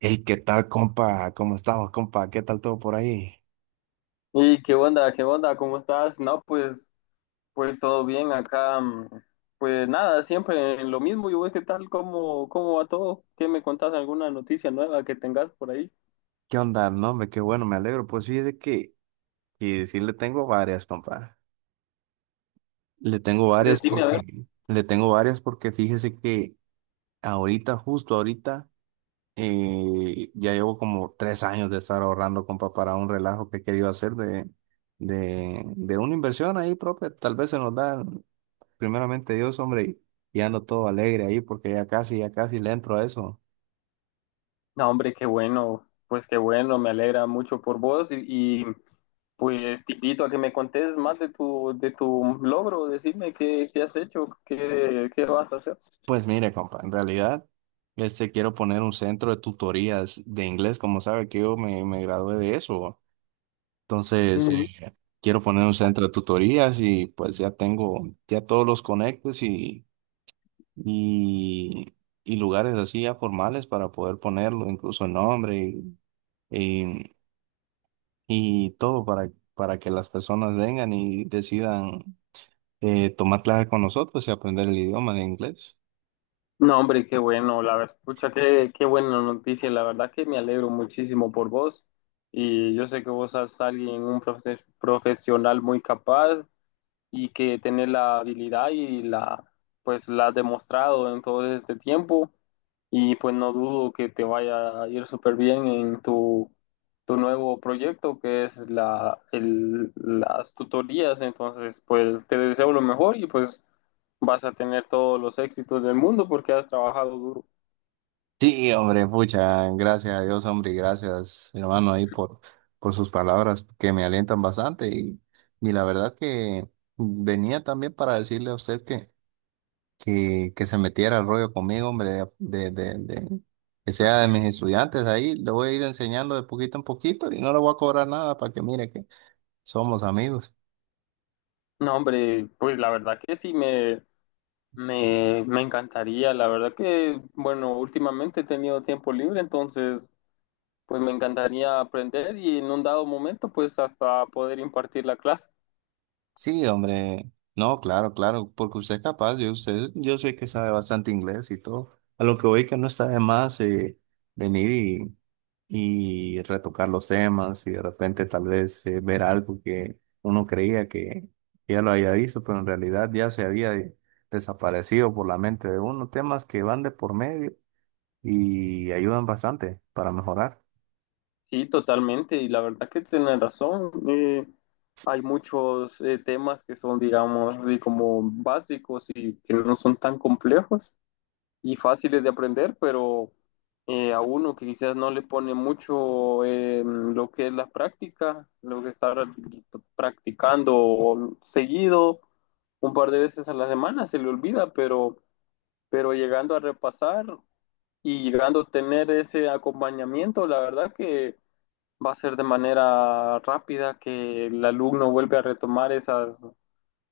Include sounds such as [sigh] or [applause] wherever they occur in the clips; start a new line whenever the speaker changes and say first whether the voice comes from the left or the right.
right: Hey, ¿qué tal, compa? ¿Cómo estamos, compa? ¿Qué tal todo por ahí?
left: ¿Y qué onda? ¿Qué onda? ¿Cómo estás? No, pues todo bien acá. Pues nada, siempre lo mismo. Yo voy, ¿qué tal? ¿Cómo va todo? ¿Qué me contás? ¿Alguna noticia nueva que tengas por ahí?
right: ¿Qué onda? No, hombre, qué bueno, me alegro. Pues fíjese que sí le tengo varias, compa. Le tengo varias
left: Decime, a ver.
right: porque, le tengo varias porque fíjese que ahorita, justo ahorita, ya llevo como 3 años de estar ahorrando, compa, para un relajo que he querido hacer de, de una inversión ahí propia. Tal vez se nos da, primeramente Dios, hombre, y ando todo alegre ahí porque ya casi le entro a eso.
left: No, hombre, qué bueno. Pues qué bueno, me alegra mucho por vos y pues te invito a que me contés más de tu logro. Decime qué has hecho, qué vas a hacer.
right: Pues mire, compa, en realidad, quiero poner un centro de tutorías de inglés, como sabe que yo me gradué de eso. Entonces, quiero poner un centro de tutorías y pues ya tengo ya todos los conectes y, y lugares así ya formales para poder ponerlo, incluso nombre y, y todo para, que las personas vengan y decidan tomar clases con nosotros y aprender el idioma de inglés.
left: No, hombre, qué bueno, la verdad, pucha, qué buena noticia, la verdad que me alegro muchísimo por vos y yo sé que vos sos alguien, un profesional muy capaz y que tiene la habilidad y pues la ha demostrado en todo este tiempo y pues no dudo que te vaya a ir súper bien en tu nuevo proyecto, que es las tutorías. Entonces, pues te deseo lo mejor y pues vas a tener todos los éxitos del mundo porque has trabajado duro.
right: Sí, hombre, pucha, gracias a Dios, hombre, y gracias, hermano, ahí por, sus palabras que me alientan bastante. Y la verdad que venía también para decirle a usted que se metiera al rollo conmigo, hombre, que sea de mis estudiantes ahí. Le voy a ir enseñando de poquito en poquito y no le voy a cobrar nada para que mire que somos amigos.
left: No, hombre, pues la verdad que sí me encantaría. La verdad que, bueno, últimamente he tenido tiempo libre, entonces pues me encantaría aprender y en un dado momento pues hasta poder impartir la clase.
right: Sí, hombre. No, claro, claro, porque usted es capaz, usted, yo sé que sabe bastante inglés y todo. A lo que voy que no está de más venir y retocar los temas y de repente tal vez ver algo que uno creía que ya lo había visto, pero en realidad ya se había desaparecido por la mente de uno. Temas que van de por medio y ayudan bastante para mejorar.
left: Sí, totalmente, y la verdad que tienen razón. Hay muchos temas que son, digamos, de como básicos y que no son tan complejos y fáciles de aprender. Pero a uno que quizás no le pone mucho lo que es la práctica, lo que está practicando seguido un par de veces a la semana, se le olvida. Pero llegando a repasar y llegando a tener ese acompañamiento, la verdad que va a ser de manera rápida que el alumno vuelve a retomar esas,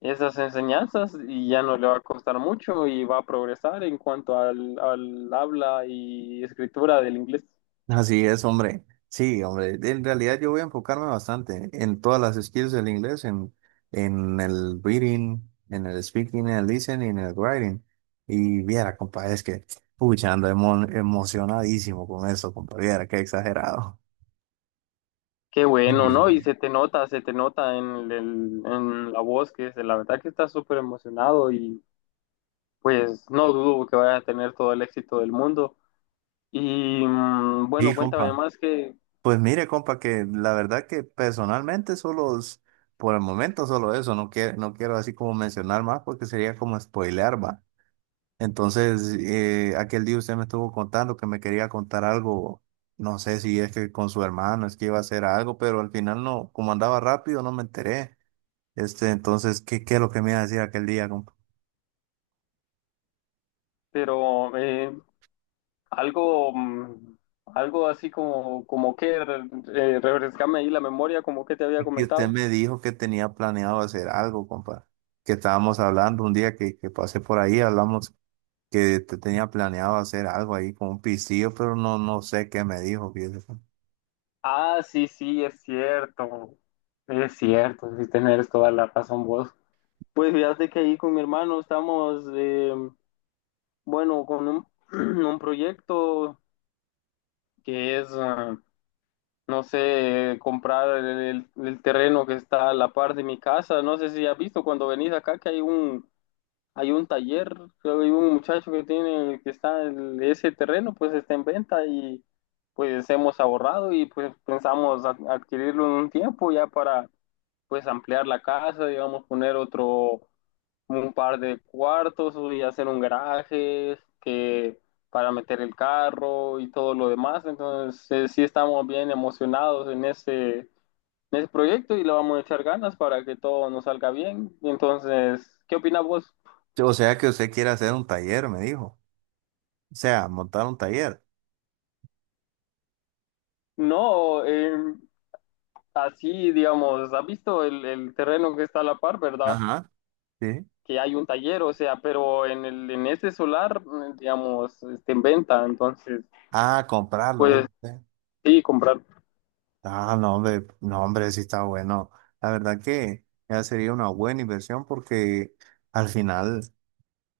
left: esas enseñanzas y ya no le va a costar mucho y va a progresar en cuanto al habla y escritura del inglés.
right: Así es, hombre. Sí, hombre. En realidad yo voy a enfocarme bastante en todas las skills del inglés, en, el reading, en el speaking, en el listening, en el writing. Y viera, compa, es que, pucha, ando emocionadísimo con eso, compa. Viera, qué exagerado.
left: Qué
right: Sí,
left: bueno, ¿no? Y se te nota en, en la voz, que es, la verdad que estás súper emocionado y pues no dudo que vaya a tener todo el éxito del mundo. Y bueno,
right: sí,
left: cuéntame
right: compa.
left: más que,
right: Pues mire, compa, que la verdad que personalmente solo, por el momento solo eso, no quiero, no quiero así como mencionar más porque sería como spoilear, va. Entonces, aquel día usted me estuvo contando que me quería contar algo, no sé si es que con su hermano, es que iba a hacer algo, pero al final no, como andaba rápido, no me enteré. Este, entonces, ¿qué, es lo que me iba a decir aquel día, compa?
left: pero algo, mm, algo así como que refrescame ahí la memoria, como que te había
right: Y que usted
left: comentado.
right: me dijo que tenía planeado hacer algo, compa, que estábamos hablando un día que pasé por ahí, hablamos que te tenía planeado hacer algo ahí con un pistillo, pero no, no sé qué me dijo, fíjese, compa.
left: Ah, sí, sí, es cierto, sí tenés toda la razón vos. Pues fíjate que ahí con mi hermano estamos, bueno, con un, [clears throat] un proyecto que es, no sé, comprar el terreno que está a la par de mi casa. No sé si has visto cuando venís acá que hay un taller. Creo que hay un muchacho que tiene, que está en ese terreno. Pues está en venta y pues hemos ahorrado y pues pensamos adquirirlo en un tiempo ya para pues ampliar la casa, digamos, poner otro, un par de cuartos y hacer un garaje que para meter el carro y todo lo demás. Entonces, sí estamos bien emocionados en ese proyecto y le vamos a echar ganas para que todo nos salga bien. Entonces, ¿qué opinas vos?
right: O sea que usted quiere hacer un taller, me dijo. O sea, montar un taller.
left: No, así, digamos, has visto el terreno que está a la par, ¿verdad?
right: Ajá. Sí.
left: Que hay un taller, o sea, pero en ese solar, digamos, está en venta. Entonces,
right: Ah, comprarlo,
left: pues
right: ¿viste?
left: sí, comprar.
right: Ah, no, hombre, no, hombre, sí está bueno. La verdad que ya sería una buena inversión porque al final,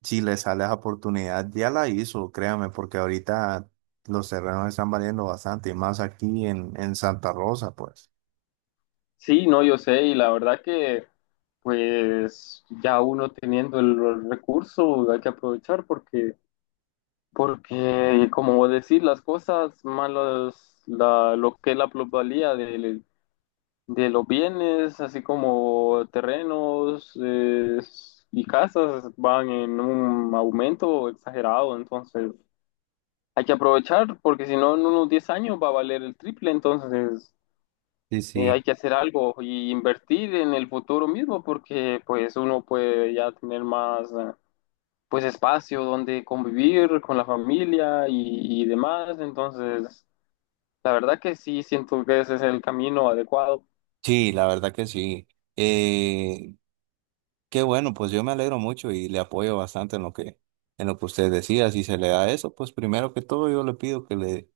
right: si le sale esa oportunidad, ya la hizo, créame, porque ahorita los terrenos están valiendo bastante, y más aquí en, Santa Rosa, pues.
left: Sí, no, yo sé, y la verdad que, pues, ya uno teniendo el recurso, hay que aprovechar. Porque, como decir, las cosas malas, lo que es la plusvalía del de los bienes, así como terrenos y casas, van en un aumento exagerado. Entonces, hay que aprovechar porque si no, en unos 10 años va a valer el triple. Entonces,
right: Sí,
left: hay
right: sí.
left: que hacer algo y invertir en el futuro mismo, porque pues uno puede ya tener más pues espacio donde convivir con la familia y demás. Entonces, la verdad que sí siento que ese es el camino adecuado.
right: Sí, la verdad que sí. Eh, qué bueno, pues yo me alegro mucho y le apoyo bastante en lo que, usted decía. Si se le da eso, pues primero que todo yo le pido que le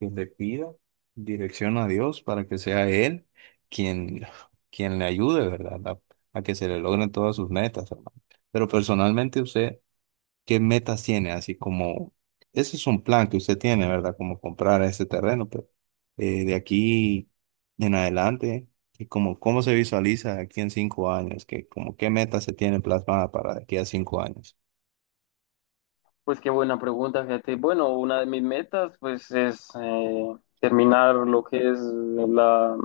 right: que le pida dirección a Dios para que sea Él quien, quien le ayude, ¿verdad? A que se le logren todas sus metas, hermano. Pero personalmente usted, ¿qué metas tiene? Así como, ese es un plan que usted tiene, ¿verdad? Como comprar ese terreno, pero de aquí en adelante, ¿y cómo se visualiza aquí en 5 años? ¿Qué metas se tiene plasmada para de aquí a 5 años?
left: Pues qué buena pregunta, fíjate. Bueno, una de mis metas, pues, es terminar lo que es la,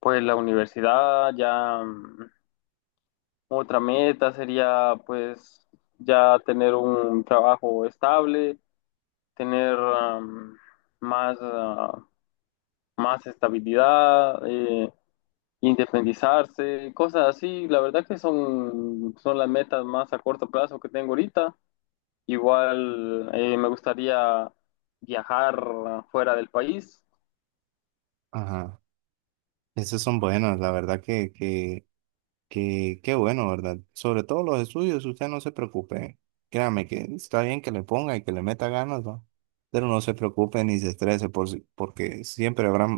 left: pues, la universidad. Ya otra meta sería, pues, ya tener un trabajo estable, tener más, ah, más estabilidad, independizarse, cosas así. La verdad que son las metas más a corto plazo que tengo ahorita. Igual me gustaría viajar fuera del país.
right: Ajá. Esas son buenas, la verdad que. Qué bueno, ¿verdad? Sobre todo los estudios, usted no se preocupe. Créame que está bien que le ponga y que le meta ganas, ¿va? Pero no se preocupe ni se estrese por, si- porque siempre habrá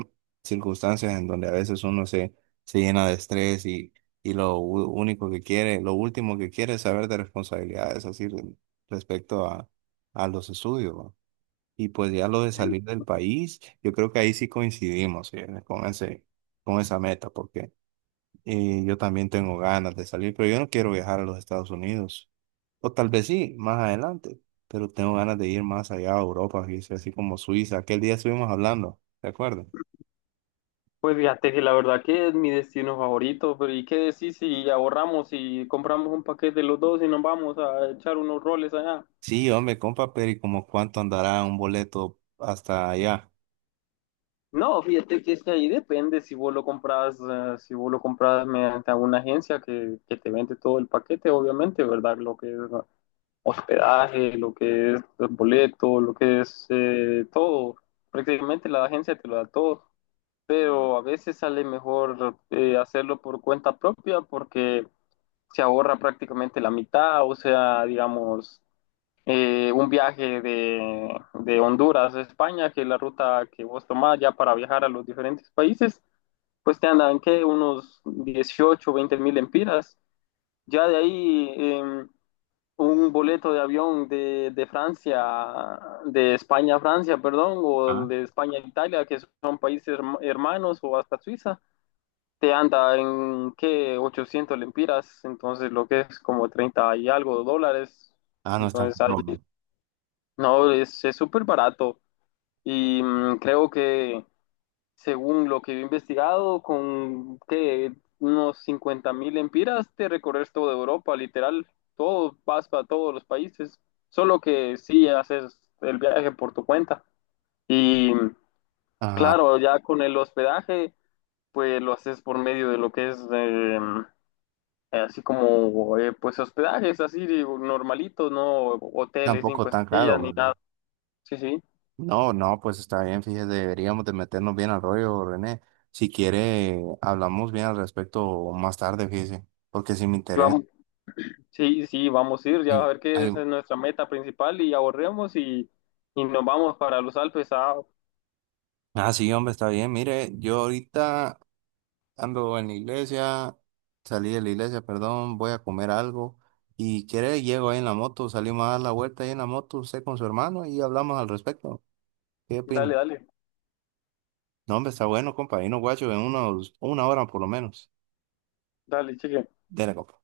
right: circunstancias en donde a veces uno se llena de estrés y lo único que quiere, lo último que quiere es saber de responsabilidades, así respecto a los estudios, ¿va? Y pues ya lo de salir del país, yo creo que ahí sí coincidimos, ¿sí? Con ese, con esa meta, porque... Y yo también tengo ganas de salir, pero yo no quiero viajar a los Estados Unidos. O tal vez sí, más adelante. Pero tengo ganas de ir más allá a Europa, fíjese, así como Suiza. Aquel día estuvimos hablando, ¿de acuerdo?
left: Pues fíjate que la verdad que es mi destino favorito, pero ¿y qué decís si ahorramos y compramos un paquete los dos y nos vamos a echar unos roles allá?
right: Sí, hombre, compa, pero ¿y como cuánto andará un boleto hasta allá?
left: No, fíjate que es que ahí depende si vos lo compras, si vos lo compras mediante alguna agencia que te vende todo el paquete, obviamente, ¿verdad? Lo que es hospedaje, lo que es el boleto, lo que es todo. Prácticamente la agencia te lo da todo. Pero a veces sale mejor hacerlo por cuenta propia porque se ahorra prácticamente la mitad, o sea, digamos, un viaje de Honduras a España, que es la ruta que vos tomás ya para viajar a los diferentes países, pues te andan, ¿qué? Unos 18, 20,000 empiras. Ya de ahí, un boleto de avión de Francia, de España a Francia, perdón, o
right: Ah,
left: de España a Italia, que son países hermanos, o hasta Suiza te anda en que 800 lempiras, entonces lo que es como 30 y algo dólares.
right: ah, no es tan
left: Entonces ahí,
right: caro, ¿no?
left: no, es súper barato. Y creo que según lo que he investigado, con que unos 50 mil lempiras te recorres toda Europa, literal, todo, vas para todos los países. Solo que sí haces el viaje por tu cuenta. Y
right: Ajá,
left: claro, ya con el hospedaje, pues lo haces por medio de lo que es así como pues hospedajes, así digo, normalitos, no hoteles
right: tampoco
left: cinco
right: tan caro,
left: estrellas ni
right: ¿verdad?
left: nada. Sí, sí.
right: No, no, pues está bien, fíjese, deberíamos de meternos bien al rollo, René. Si quiere, hablamos bien al respecto más tarde, fíjese, porque si me
left: Y
right: interesa.
left: vamos, sí, sí, vamos a ir. Ya
right: Ay,
left: a ver qué
right: ay,
left: es nuestra meta principal y ahorremos y nos vamos para los Alpes. Ah,
right: ah, sí, hombre, está bien. Mire, yo ahorita ando en la iglesia, salí de la iglesia, perdón, voy a comer algo. Y quiere, llego ahí en la moto, salimos a dar la vuelta ahí en la moto, usted con su hermano y hablamos al respecto. ¿Qué opina?
left: dale, dale,
right: No, hombre, está bueno, compa. Y no, guacho, una hora por lo menos.
left: dale, cheque.
right: Dele, compa.